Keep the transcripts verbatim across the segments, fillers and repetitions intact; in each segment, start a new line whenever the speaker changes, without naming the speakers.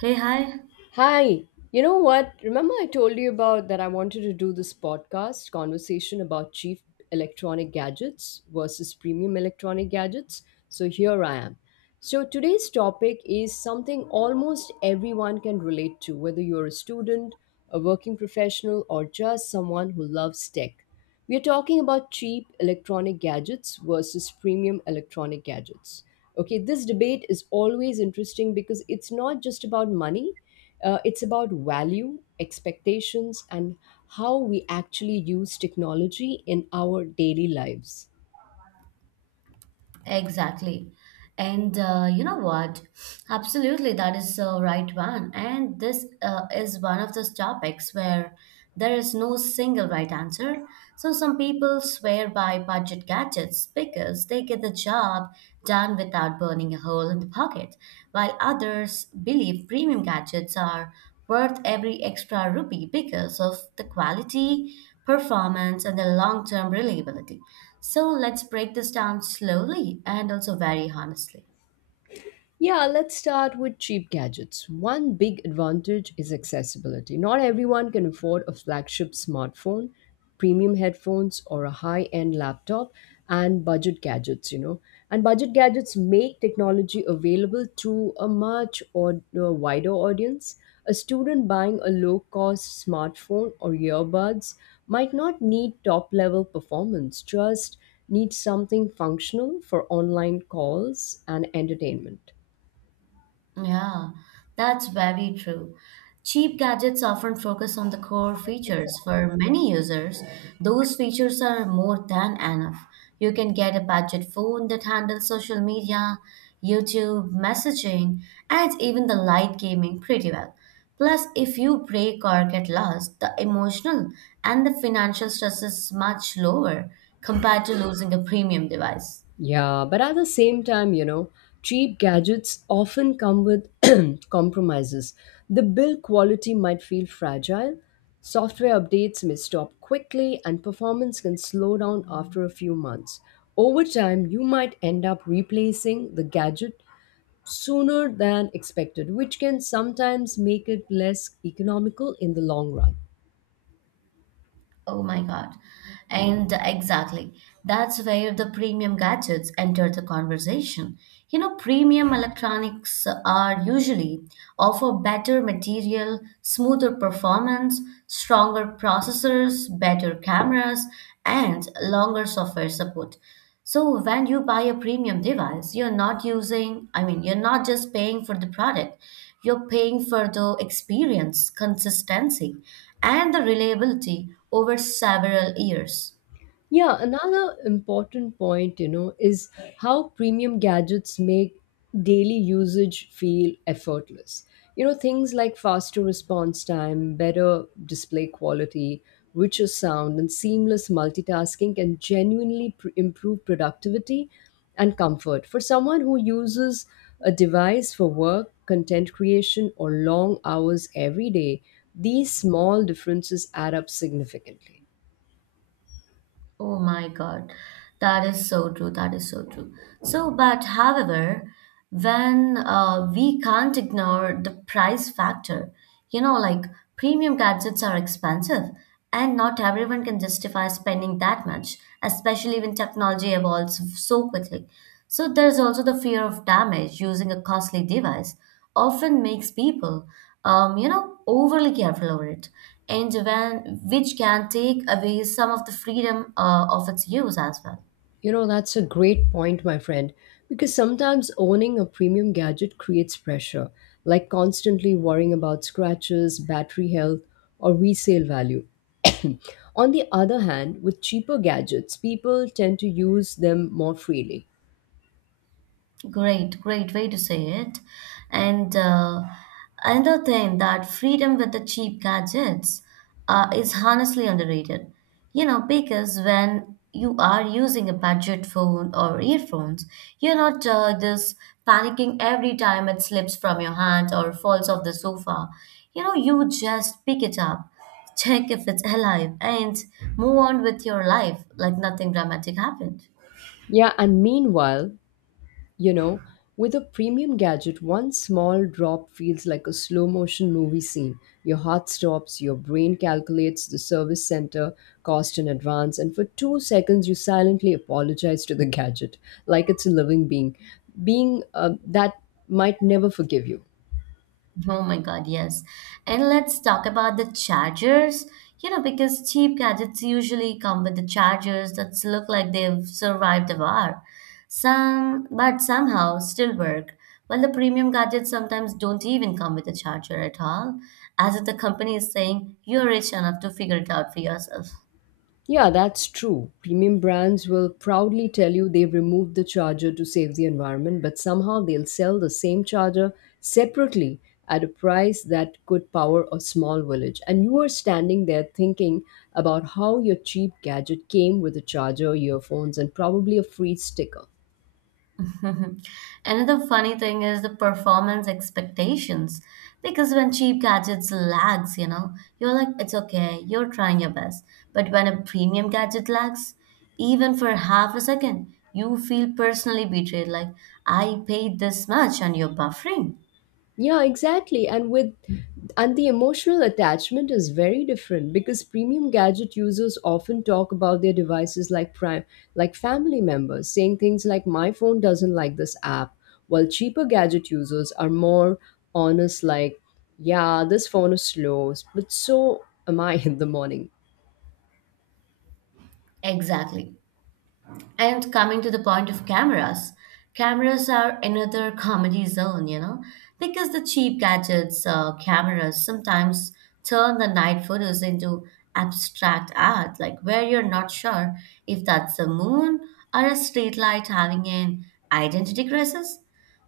Hey, hi.
Hi. You know what? Remember I told you about that I wanted to do this podcast conversation about cheap electronic gadgets versus premium electronic gadgets? So here I am. So today's topic is something almost everyone can relate to, whether you're a student, a working professional, or just someone who loves tech. We are talking about cheap electronic gadgets versus premium electronic gadgets. Okay, this debate is always interesting because it's not just about money, uh, it's about value, expectations, and how we actually use technology in our daily lives.
Exactly. And uh, you know what? Absolutely, that is the right one. And this uh, is one of those topics where there is no single right answer. So some people swear by budget gadgets because they get the job done without burning a hole in the pocket, while others believe premium gadgets are worth every extra rupee because of the quality, performance, and the long term reliability. So let's break this down slowly and also very honestly.
Yeah, let's start with cheap gadgets. One big advantage is accessibility. Not everyone can afford a flagship smartphone, premium headphones, or a high end laptop, and budget gadgets, you know. And budget gadgets make technology available to a much or, a wider audience. A student buying a low cost smartphone or earbuds might not need top level performance, just needs something functional for online calls and entertainment.
Yeah, that's very true. Cheap gadgets often focus on the core features. For many users, those features are more than enough. You can get a budget phone that handles social media, YouTube, messaging, and even the light gaming pretty well. Plus, if you break or get lost, the emotional and the financial stress is much lower compared to losing a premium device.
Yeah, but at the same time, you know, cheap gadgets often come with compromises. The build quality might feel fragile, software updates may stop quickly, and performance can slow down after a few months. Over time, you might end up replacing the gadget sooner than expected, which can sometimes make it less economical in the long run.
Oh my God. And exactly. That's where the premium gadgets enter the conversation. You know, premium electronics are usually offer better material, smoother performance, stronger processors, better cameras, and longer software support. So when you buy a premium device, you're not using, I mean, you're not just paying for the product. You're paying for the experience, consistency, and the reliability over several years.
Yeah, another important point, you know, is how premium gadgets make daily usage feel effortless. You know, things like faster response time, better display quality, richer sound, and seamless multitasking can genuinely pr- improve productivity and comfort. For someone who uses a device for work, content creation, or long hours every day, these small differences add up significantly.
Oh my God, that is so true. That is so true. So, but however, when uh, we can't ignore the price factor, you know, like premium gadgets are expensive and not everyone can justify spending that much, especially when technology evolves so quickly. So, there's also the fear of damage using a costly device often makes people, um, you know, overly careful over it, and when which can take away some of the freedom uh, of its use as well.
You know, that's a great point, my friend, because sometimes owning a premium gadget creates pressure, like constantly worrying about scratches, battery health, or resale value. On the other hand, with cheaper gadgets, people tend to use them more freely.
Great, great way to say it. And uh, Another thing that freedom with the cheap gadgets uh, is honestly underrated. You know, because when you are using a budget phone or earphones, you're not uh, this panicking every time it slips from your hand or falls off the sofa. You know, you just pick it up, check if it's alive, and move on with your life like nothing dramatic happened.
Yeah, and meanwhile, you know, with a premium gadget, one small drop feels like a slow motion movie scene. Your heart stops, your brain calculates the service center cost in advance, and for two seconds, you silently apologize to the gadget like it's a living being, being uh, that might never forgive you.
Oh my God, yes. And let's talk about the chargers. You know, because cheap gadgets usually come with the chargers that look like they've survived the war. Some, but somehow still work. While the premium gadgets sometimes don't even come with a charger at all, as if the company is saying, you're rich enough to figure it out for yourself.
Yeah, that's true. Premium brands will proudly tell you they've removed the charger to save the environment, but somehow they'll sell the same charger separately at a price that could power a small village. And you are standing there thinking about how your cheap gadget came with a charger, earphones, and probably a free sticker.
Mhm. Another funny thing is the performance expectations. Because when cheap gadgets lags, you know, you're like, it's okay, you're trying your best. But when a premium gadget lags, even for half a second, you feel personally betrayed, like, I paid this much and you're buffering.
Yeah, exactly. And with and the emotional attachment is very different because premium gadget users often talk about their devices like prime like family members, saying things like my phone doesn't like this app, while cheaper gadget users are more honest like, yeah, this phone is slow, but so am I in the morning.
Exactly. And coming to the point of cameras, cameras are another comedy zone, you know, because the cheap gadgets, uh, cameras sometimes turn the night photos into abstract art, like where you're not sure if that's the moon or a streetlight having an identity crisis.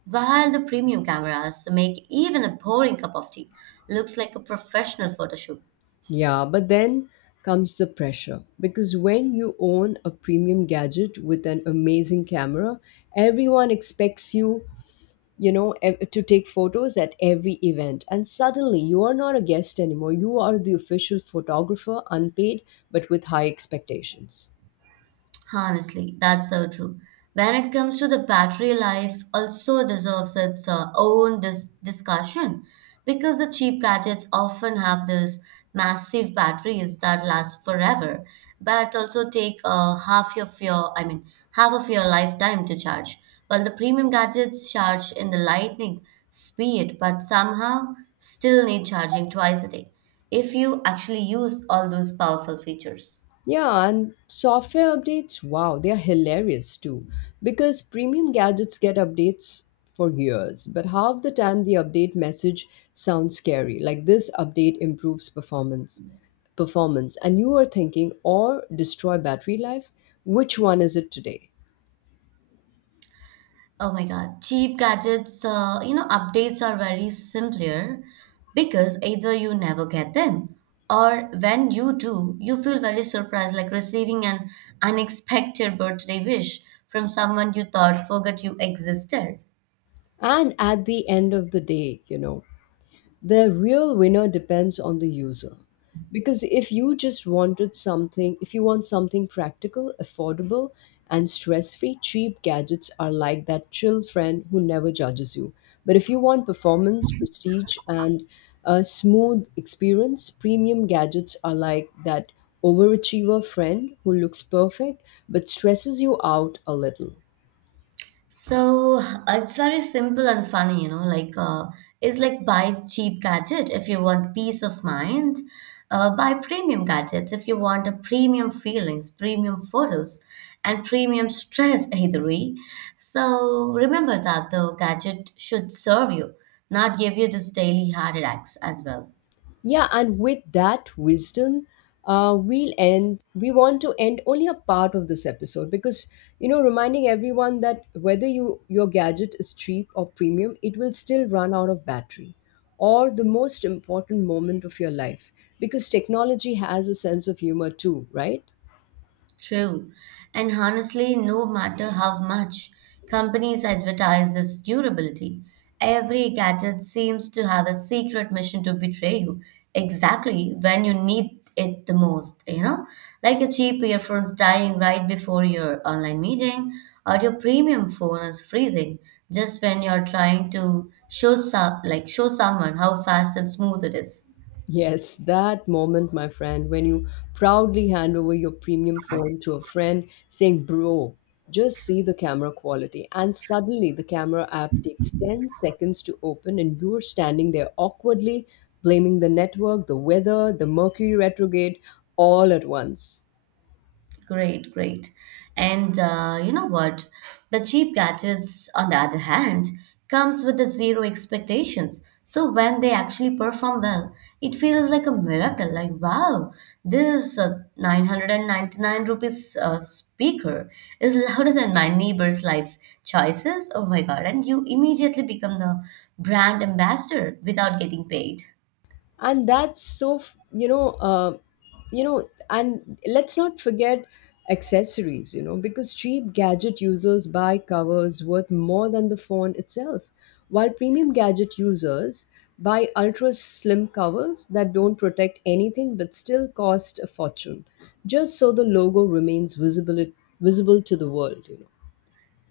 While the premium cameras make even a boring cup of tea looks like a professional photo shoot.
Yeah, but then comes the pressure because when you own a premium gadget with an amazing camera, everyone expects you you know ev- to take photos at every event, and suddenly you are not a guest anymore. You are the official photographer, unpaid but with high expectations.
Honestly, that's so true. When it comes to the battery life, also deserves its uh, own dis- discussion because the cheap gadgets often have these massive batteries that last forever, but also take uh, half of your, I mean, half of your lifetime to charge. While the premium gadgets charge in the lightning speed, but somehow still need charging twice a day if you actually use all those powerful features.
Yeah, and software updates, wow, they are hilarious too, because premium gadgets get updates for years, but half the time the update message sounds scary, like this update improves performance performance, and you are thinking, or destroy battery life? Which one is it today?
Oh my God, cheap gadgets, uh, you know, updates are very simpler because either you never get them or when you do, you feel very surprised, like receiving an unexpected birthday wish from someone you thought forgot you existed.
And at the end of the day, you know, the real winner depends on the user. Because if you just wanted something, if you want something practical, affordable, and stress free, cheap gadgets are like that chill friend who never judges you. But if you want performance, prestige, and a smooth experience, premium gadgets are like that overachiever friend who looks perfect but stresses you out a little.
So it's very simple and funny, you know, like uh, it's like buy cheap gadget if you want peace of mind, uh, buy premium gadgets if you want a premium feelings, premium photos, and premium stress either. So remember that the gadget should serve you, not give you this daily heart attacks as well.
Yeah, and with that wisdom, uh, we'll end. We want to end only a part of this episode because, you know, reminding everyone that whether you your gadget is cheap or premium, it will still run out of battery, or the most important moment of your life. Because technology has a sense of humor too, right?
True. And honestly, no matter how much companies advertise this durability, every gadget seems to have a secret mission to betray you exactly when you need it the most, you know? Like your cheap earphones dying right before your online meeting, or your premium phone is freezing just when you're trying to show some, like show someone how fast and smooth it is.
Yes, that moment, my friend, when you proudly hand over your premium phone to a friend saying, Bro, just see the camera quality. And suddenly the camera app takes ten seconds to open, and you're standing there awkwardly, blaming the network, the weather, the Mercury retrograde all at once.
Great, great. And uh, you know what? The cheap gadgets, on the other hand, comes with the zero expectations. So when they actually perform well, it feels like a miracle. Like wow, this uh, nine hundred ninety-nine rupees uh, speaker is louder than my neighbor's life choices. Oh my god! And you immediately become the brand ambassador without getting paid.
And that's so f- you know uh, you know and let's not forget accessories, you know, because cheap gadget users buy covers worth more than the phone itself, while premium gadget users buy ultra slim covers that don't protect anything but still cost a fortune, just so the logo remains visible visible to the world, you know.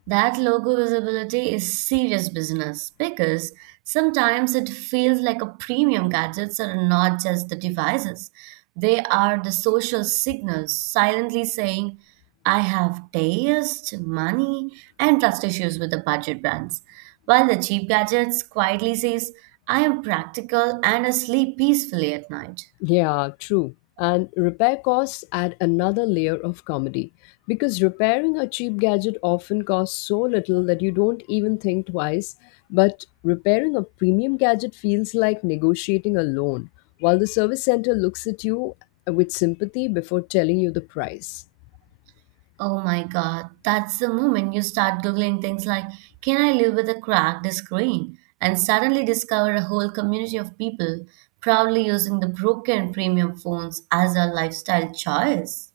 That logo visibility is serious business because sometimes it feels like a premium gadgets are not just the devices. They are the social signals silently saying, I have taste, money, and trust issues with the budget brands. While the cheap gadgets quietly says, I am practical and I sleep peacefully at night.
Yeah, true. And repair costs add another layer of comedy because repairing a cheap gadget often costs so little that you don't even think twice. But repairing a premium gadget feels like negotiating a loan, while the service center looks at you with sympathy before telling you the price.
Oh my God, that's the moment you start Googling things like, can I live with a cracked screen? And suddenly discover a whole community of people proudly using the broken premium phones as a lifestyle choice.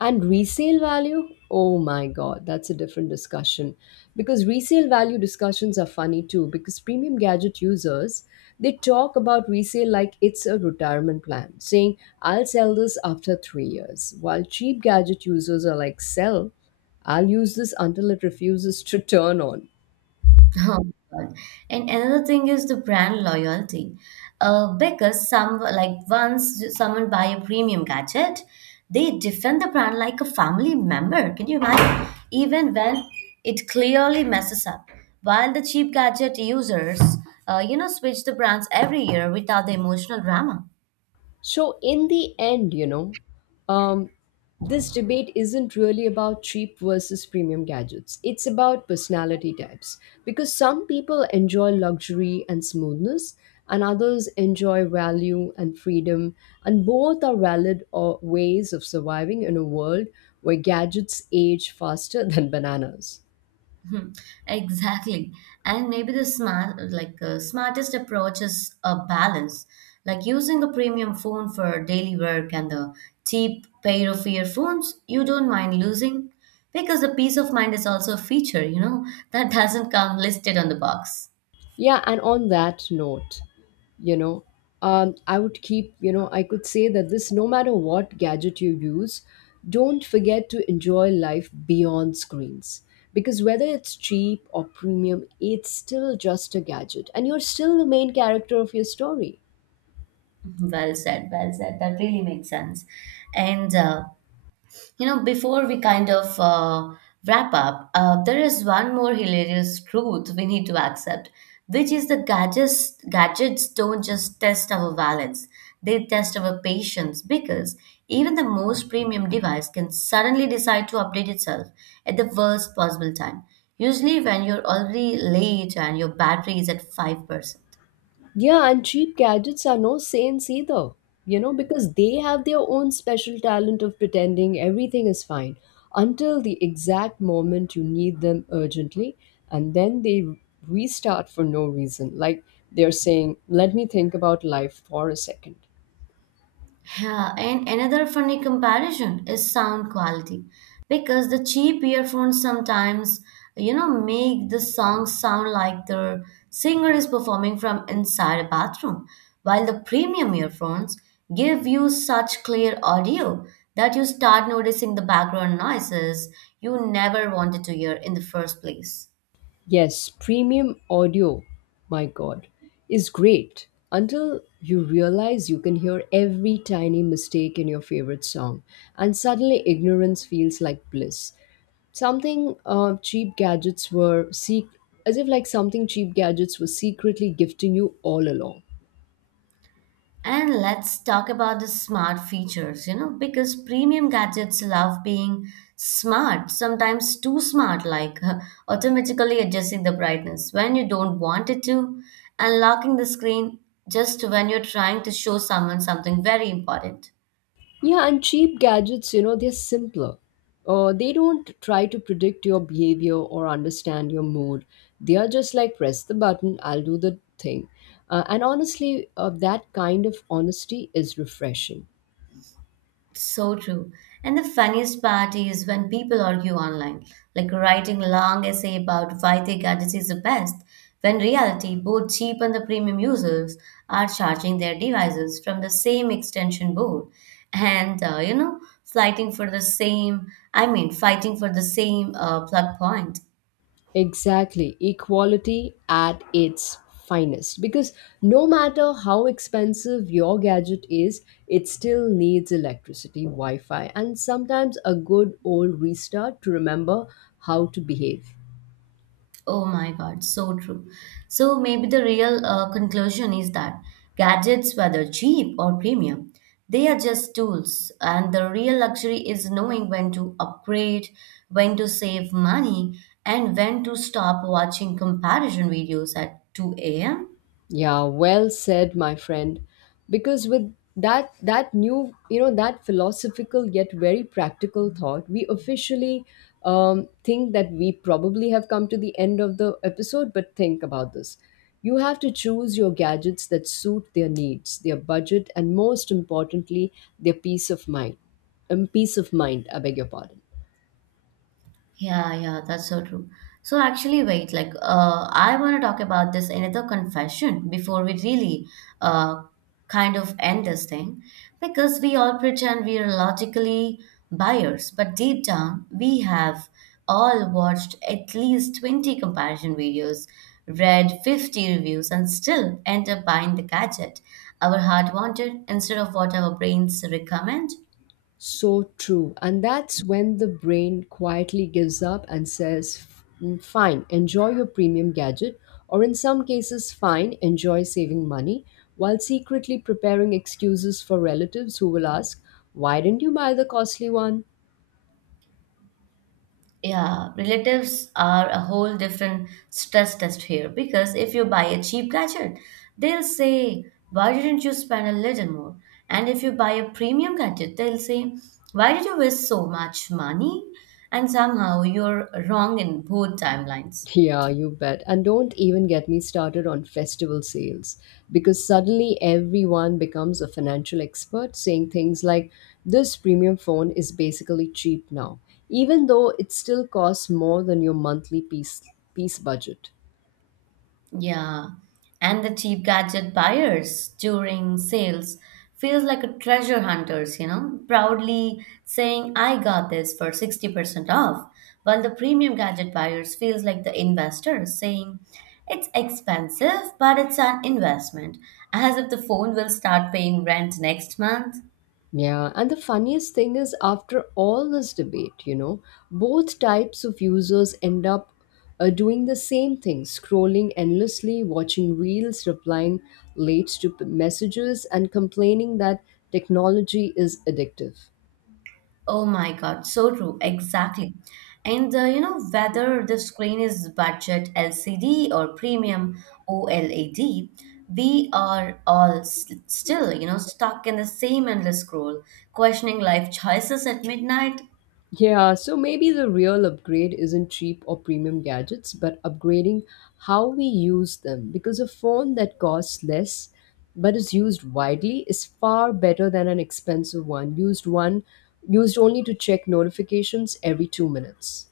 And resale value? Oh my god, that's a different discussion. Because resale value discussions are funny too, because premium gadget users, they talk about resale like it's a retirement plan, saying, I'll sell this after three years. While cheap gadget users are like, sell, I'll use this until it refuses to turn on.
Oh, God. And another thing is the brand loyalty. Uh, because some like once someone buy a premium gadget, they defend the brand like a family member. Can you imagine? Even when it clearly messes up, while the cheap gadget users, uh, you know, switch the brands every year without the emotional drama.
So, in the end, you know, um, this debate isn't really about cheap versus premium gadgets. It's about personality types. Because some people enjoy luxury and smoothness, and others enjoy value and freedom. And both are valid uh, ways of surviving in a world where gadgets age faster than bananas.
Hmm, exactly. And maybe the smart, like uh, smartest approach is a balance, like using a premium phone for daily work and the cheap pair of earphones you don't mind losing because the peace of mind is also a feature, you know, that doesn't come listed on the box.
Yeah, and on that note, you know, um, I would keep, you know, I could say that this no matter what gadget you use, don't forget to enjoy life beyond screens. Because whether it's cheap or premium, it's still just a gadget, and you're still the main character of your story.
Well said, well said. That really makes sense. And uh, You know, before we kind of uh, wrap up, uh, there is one more hilarious truth we need to accept, which is the gadgets gadgets don't just test our balance; they test our patience because even the most premium device can suddenly decide to update itself at the worst possible time. Usually, when you're already late and your battery is at five percent.
Yeah, and cheap gadgets are no saints either, you know, because they have their own special talent of pretending everything is fine until the exact moment you need them urgently, and then they restart for no reason. Like they're saying, let me think about life for a second.
Yeah, and another funny comparison is sound quality because the cheap earphones sometimes, you know, make the song sound like the singer is performing from inside a bathroom, while the premium earphones give you such clear audio that you start noticing the background noises you never wanted to hear in the first place.
Yes, premium audio, my God, is great until you realize you can hear every tiny mistake in your favorite song, and suddenly ignorance feels like bliss. Something uh, cheap gadgets were sec- as if like something cheap gadgets were secretly gifting you all along.
And let's talk about the smart features, you know, because premium gadgets love being smart, sometimes too smart, like uh, automatically adjusting the brightness when you don't want it to, and locking the screen just when you're trying to show someone something very important.
Yeah, and cheap gadgets, you know, they're simpler. Uh, they don't try to predict your behavior or understand your mood. They are just like, press the button, I'll do the thing. Uh, and honestly, uh, that kind of honesty is refreshing.
So true. And the funniest part is when people argue online, like writing long essay about why their gadget is the best, when reality, both cheap and the premium users are charging their devices from the same extension board, and uh, you know, fighting for the same. I mean, fighting for the same uh, plug point.
Exactly. Equality at its finest. Because no matter how expensive your gadget is, it still needs electricity, Wi Fi, and sometimes a good old restart to remember how to behave.
Oh my God, so true. So maybe the real uh, conclusion is that gadgets, whether cheap or premium, they are just tools, and the real luxury is knowing when to upgrade, when to save money, and when to stop watching comparison videos at two a m.
Yeah, well said, my friend. Because with that that new, you know, that philosophical yet very practical thought, we officially um, think that we probably have come to the end of the episode. But think about this: you have to choose your gadgets that suit their needs, their budget, and most importantly, their peace of mind. Um, peace of mind. I beg your pardon.
Yeah, yeah, that's so true. So actually, wait, like uh, I want to talk about this another confession before we really uh, kind of end this thing because we all pretend we are logically buyers, but deep down we have all watched at least twenty comparison videos, read fifty reviews, and still end up buying the gadget our heart wanted instead of what our brains recommend.
So true. And that's when the brain quietly gives up and says, "Mm, fine, enjoy your premium gadget, or in some cases, fine, enjoy saving money, while secretly preparing excuses for relatives who will ask, why didn't you buy the costly one?
Yeah, relatives are a whole different stress test here because if you buy a cheap gadget, they'll say, why didn't you spend a little more? And if you buy a premium gadget, they'll say, why did you waste so much money? And somehow you're wrong in both timelines.
Yeah, you bet. And don't even get me started on festival sales, because suddenly everyone becomes a financial expert saying things like this premium phone is basically cheap now, even though it still costs more than your monthly piece piece budget.
Yeah, and the cheap gadget buyers during sales feels like a treasure hunters, you know, proudly saying, I got this for sixty percent off, while the premium gadget buyers feels like the investors saying, it's expensive, but it's an investment, as if the phone will start paying rent next month.
Yeah, and the funniest thing is, after all this debate, you know, both types of users end up uh, doing the same thing, scrolling endlessly, watching reels, replying late to p- messages, and complaining that technology is addictive.
Oh my God, so true, exactly. And uh, You know, whether the screen is budget L C D or premium O L E D, we are all s- still, you know, stuck in the same endless scroll, questioning life choices at midnight
Yeah, so maybe the real upgrade isn't cheap or premium gadgets, but upgrading how we use them. Because a phone that costs less but is used widely is far better than an expensive one used one used only to check notifications every two minutes.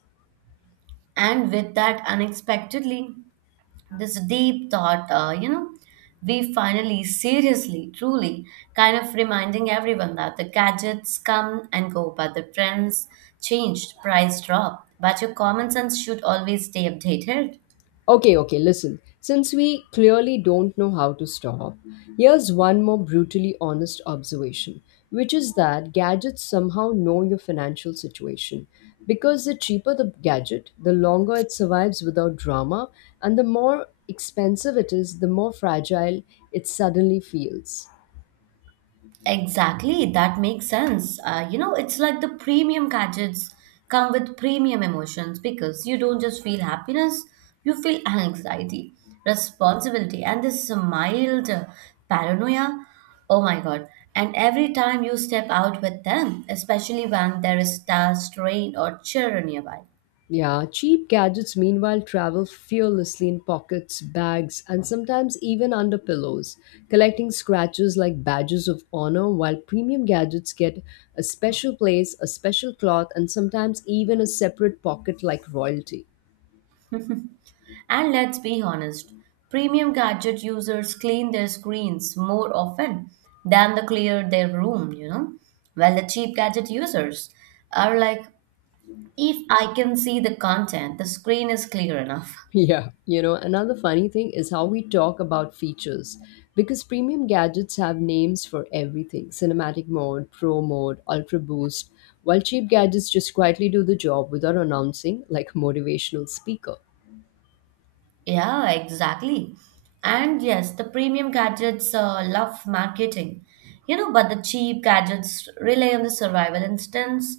and with that unexpectedly. This deep thought, uh, you know, we finally, seriously, truly, kind of reminding everyone that the gadgets come and go, but the trends changed, price drop, but your common sense should always stay updated.
Okay, okay, listen. Since we clearly don't know how to stop, here's one more brutally honest observation, which is that gadgets somehow know your financial situation. Because the cheaper the gadget, the longer it survives without drama, and the more expensive it is, the more fragile it suddenly feels.
Exactly, that makes sense. Uh, you know, it's like the premium gadgets come with premium emotions because you don't just feel happiness, you feel anxiety, responsibility, and this mild paranoia. Oh my God. And every time you step out with them, especially when there is staff, rain, or children nearby.
Yeah, cheap gadgets meanwhile travel fearlessly in pockets, bags, and sometimes even under pillows, collecting scratches like badges of honor, while premium gadgets get a special place, a special cloth, and sometimes even a separate pocket like royalty.
And let's be honest, premium gadget users clean their screens more often than they clear their room, you know? While the cheap gadget users are like, if I can see the content, the screen is clear enough.
Yeah, you know, another funny thing is how we talk about features, because premium gadgets have names for everything: cinematic mode, pro mode, ultra boost, while cheap gadgets just quietly do the job without announcing like motivational speaker.
Yeah, exactly. And yes, the premium gadgets uh, love marketing, you know, but the cheap gadgets rely on the survival instincts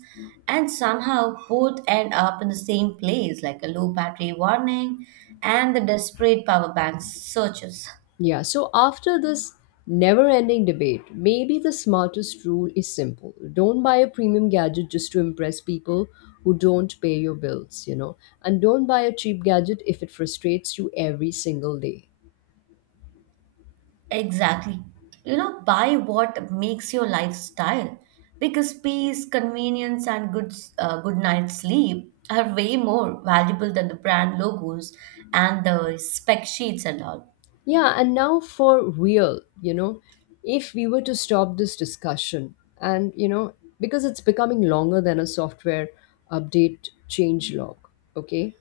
and somehow both end up in the same place, like a low battery warning and the desperate power bank searches.
Yeah, so after this never ending debate, maybe the smartest rule is simple: don't buy a premium gadget just to impress people who don't pay your bills, you know, and don't buy a cheap gadget if it frustrates you every single day.
Exactly. You know, buy what makes your lifestyle because peace, convenience, and good uh, good night's sleep are way more valuable than the brand logos and the spec sheets and all.
Yeah, and now for real, you know, if we were to stop this discussion, and you know, because it's becoming longer than a software update change log, okay?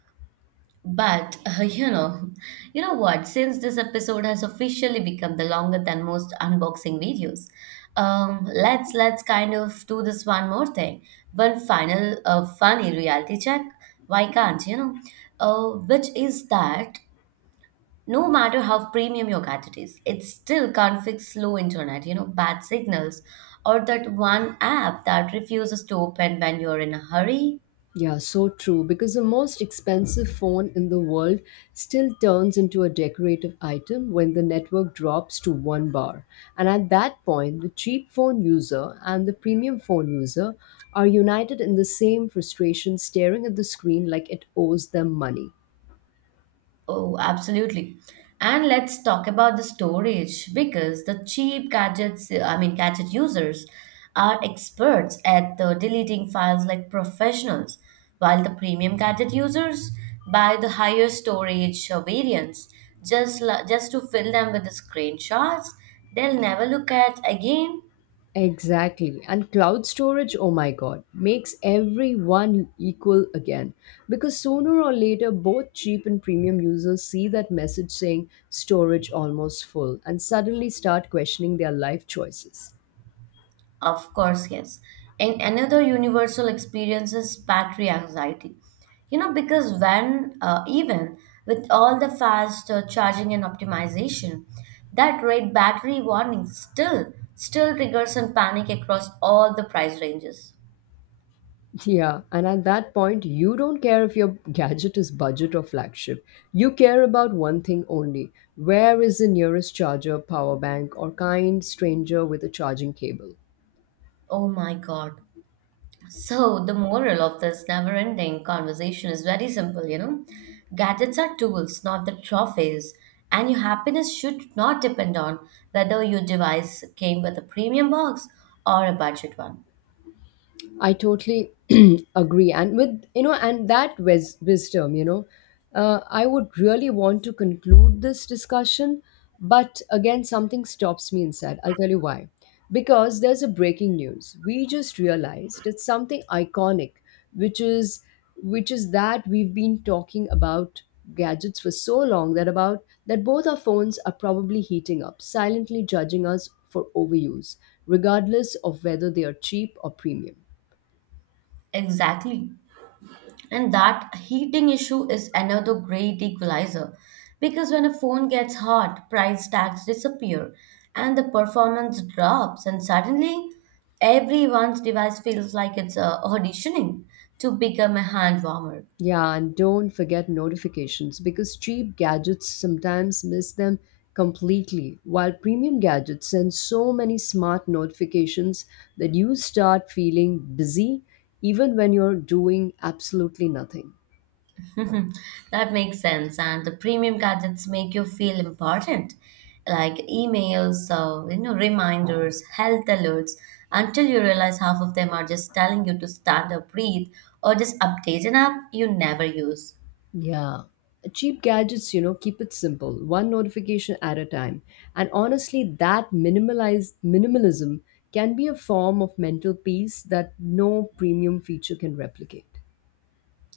But uh, you know, you know what? Since this episode has officially become the longer than most unboxing videos, um, let's let's kind of do this one more thing, one final uh, funny reality check. Why can't you know? Uh, which is that no matter how premium your gadget is, it still can't fix slow internet, you know, bad signals, or that one app that refuses to open when you're in a hurry.
Yeah, so true. Because the most expensive phone in the world still turns into a decorative item when the network drops to one bar. And at that point, the cheap phone user and the premium phone user are united in the same frustration, staring at the screen like it owes them money.
Oh, absolutely. And let's talk about the storage because the cheap gadgets, I mean, gadget users are experts at the deleting files like professionals, while the premium gadget users buy the higher storage uh, variants just la- just to fill them with the screenshots they'll never look at again.
Exactly. And cloud storage, oh my god, makes everyone equal again. Because sooner or later, both cheap and premium users see that message saying storage almost full and suddenly start questioning their life choices.
Of course, yes. And another universal experience is battery anxiety. You know, because when, uh, even with all the fast uh, charging and optimization, that red battery warning still still triggers and panic across all the price ranges.
Yeah, and at that point, you don't care if your gadget is budget or flagship. You care about one thing only: where is the nearest charger, power bank, or kind stranger with a charging cable?
Oh my God. So, the moral of this never ending conversation is very simple, you know. Gadgets are tools, not the trophies. And your happiness should not depend on whether your device came with a premium box or a budget one.
I totally agree. And with, you know, and that wis- wisdom, you know, uh, I would really want to conclude this discussion. But again, something stops me inside. I'll tell you why. Because there's a breaking news. We just realized it's something iconic, which is which is that we've been talking about gadgets for so long that about that both our phones are probably heating up, silently judging us for overuse, regardless of whether they are cheap or premium.
Exactly. And that heating issue is another great equalizer because when a phone gets hot, price tags disappear and the performance drops, and suddenly everyone's device feels like it's uh, auditioning to become a hand warmer.
Yeah, and don't forget notifications, because cheap gadgets sometimes miss them completely, while premium gadgets send so many smart notifications that you start feeling busy even when you're doing absolutely nothing.
That makes sense. And the premium gadgets make you feel important, like emails, uh, you know, reminders, health alerts, until you realize half of them are just telling you to stand up, breathe, or just update an app you never use.
Yeah. Cheap gadgets, you know, keep it simple, one notification at a time. And honestly, that minimalize minimalism can be a form of mental peace that no premium feature can replicate.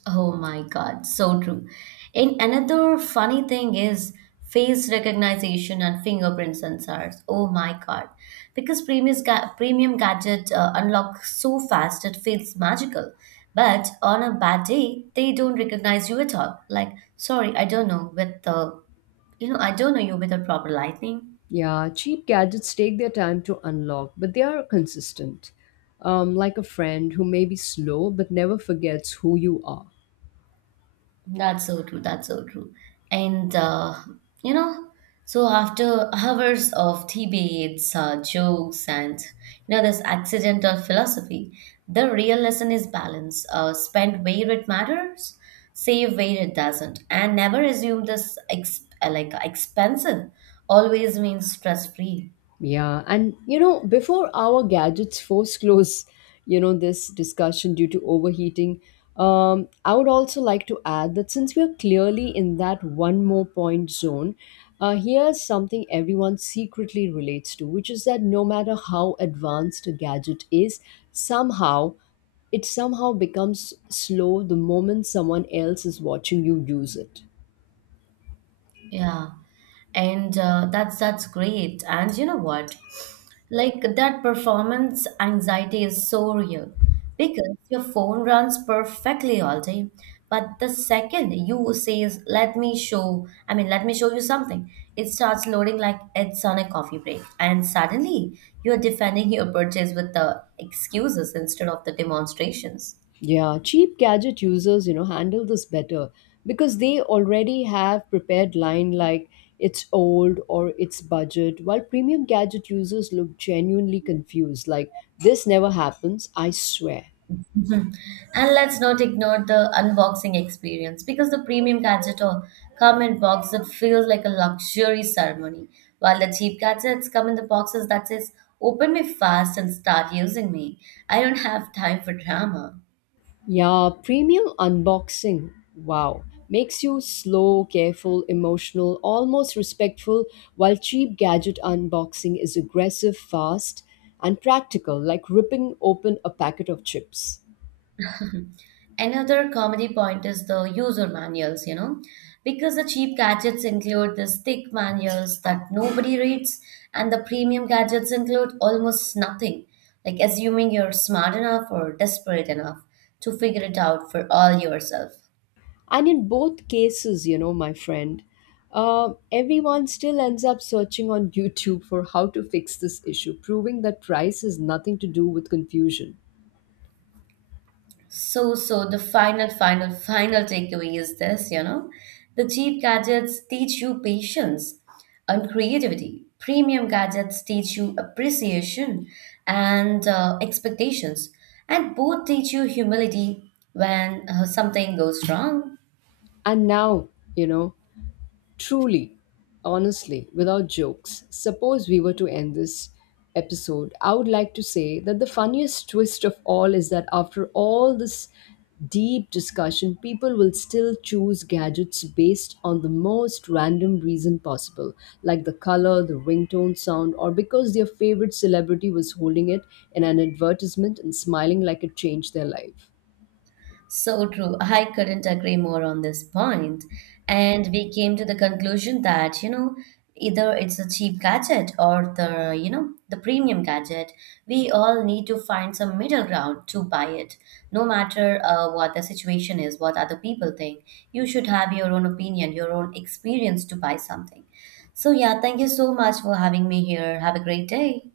Oh my God, so true. And another funny thing is face recognition and fingerprint sensors. Oh my God, because premium ga- premium gadget uh, unlock so fast it feels magical. But on a bad day, they don't recognize you at all. Like, sorry, I don't know with the, you know, I don't know you with the proper lighting.
Yeah, cheap gadgets take their time to unlock, but they are consistent. Um, like a friend who may be slow but never forgets who you are.
That's so true. That's so true. And uh, you know, so after hours of debates, uh, jokes, and you know this accidental philosophy, the real lesson is balance. Uh, spend where it matters, save where it doesn't, and never assume this ex- uh, like expensive always means stress free.
Yeah, and you know, before our gadgets force close, you know, this discussion due to overheating, um, I would also like to add that since we're clearly in that one more point zone, uh, here's something everyone secretly relates to, which is that no matter how advanced a gadget is, somehow it somehow becomes slow the moment someone else is watching you use it.
Yeah, and uh, that's that's great. And you know what? Like that performance anxiety is so real because your phone runs perfectly all day, but the second you says, "Let me show," I mean, "Let me show you something," it starts loading like it's on a coffee break, and suddenly you're defending your purchase with the excuses instead of the demonstrations.
Yeah, cheap gadget users, you know, handle this better because they already have prepared line like it's old or it's budget, while premium gadget users look genuinely confused like this never happens, I swear.
Mhm. And let's not ignore the unboxing experience because the premium gadget or come in box that feels like a luxury ceremony, while the cheap gadgets come in the boxes that says, "Open me fast and start using me. I don't have time for drama."
Yeah, premium unboxing. Wow. Makes you slow, careful, emotional, almost respectful, while cheap gadget unboxing is aggressive, fast, and practical, like ripping open a packet of chips.
Another comedy point is the user manuals, you know, because the cheap gadgets include these thick manuals that nobody reads, and the premium gadgets include almost nothing, like assuming you're smart enough or desperate enough to figure it out for all yourself.
And in both cases, you know, my friend, uh, everyone still ends up searching on YouTube for how to fix this issue, proving that price has nothing to do with confusion.
So, so the final, final, final takeaway is this, you know, the cheap gadgets teach you patience and creativity. Premium gadgets teach you appreciation and uh, expectations, and both teach you humility when uh, something goes wrong.
And now, you know, truly, honestly, without jokes, suppose we were to end this episode, I would like to say that the funniest twist of all is that after all this deep discussion, people will still choose gadgets based on the most random reason possible, like the color, the ringtone sound, or because their favorite celebrity was holding it in an advertisement and smiling like it changed their life.
So true. I couldn't agree more on this point. And we came to the conclusion that, you know, either it's a cheap gadget or the, you know, the premium gadget. We all need to find some middle ground to buy it, no matter uh, what the situation is, what other people think. You should have your own opinion, your own experience to buy something. So, yeah, thank you so much for having me here. Have a great day.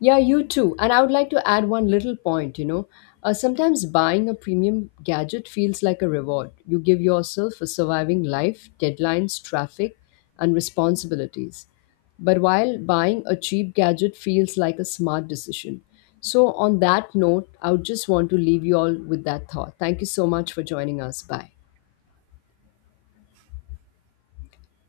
Yeah, you too. And I would like to add one little point, you know. Uh, sometimes buying a premium gadget feels like a reward. You give yourself for surviving life, deadlines, traffic, and responsibilities. But while buying a cheap gadget feels like a smart decision. So, on that note, I would just want to leave you all with that thought. Thank you so much for joining us. Bye.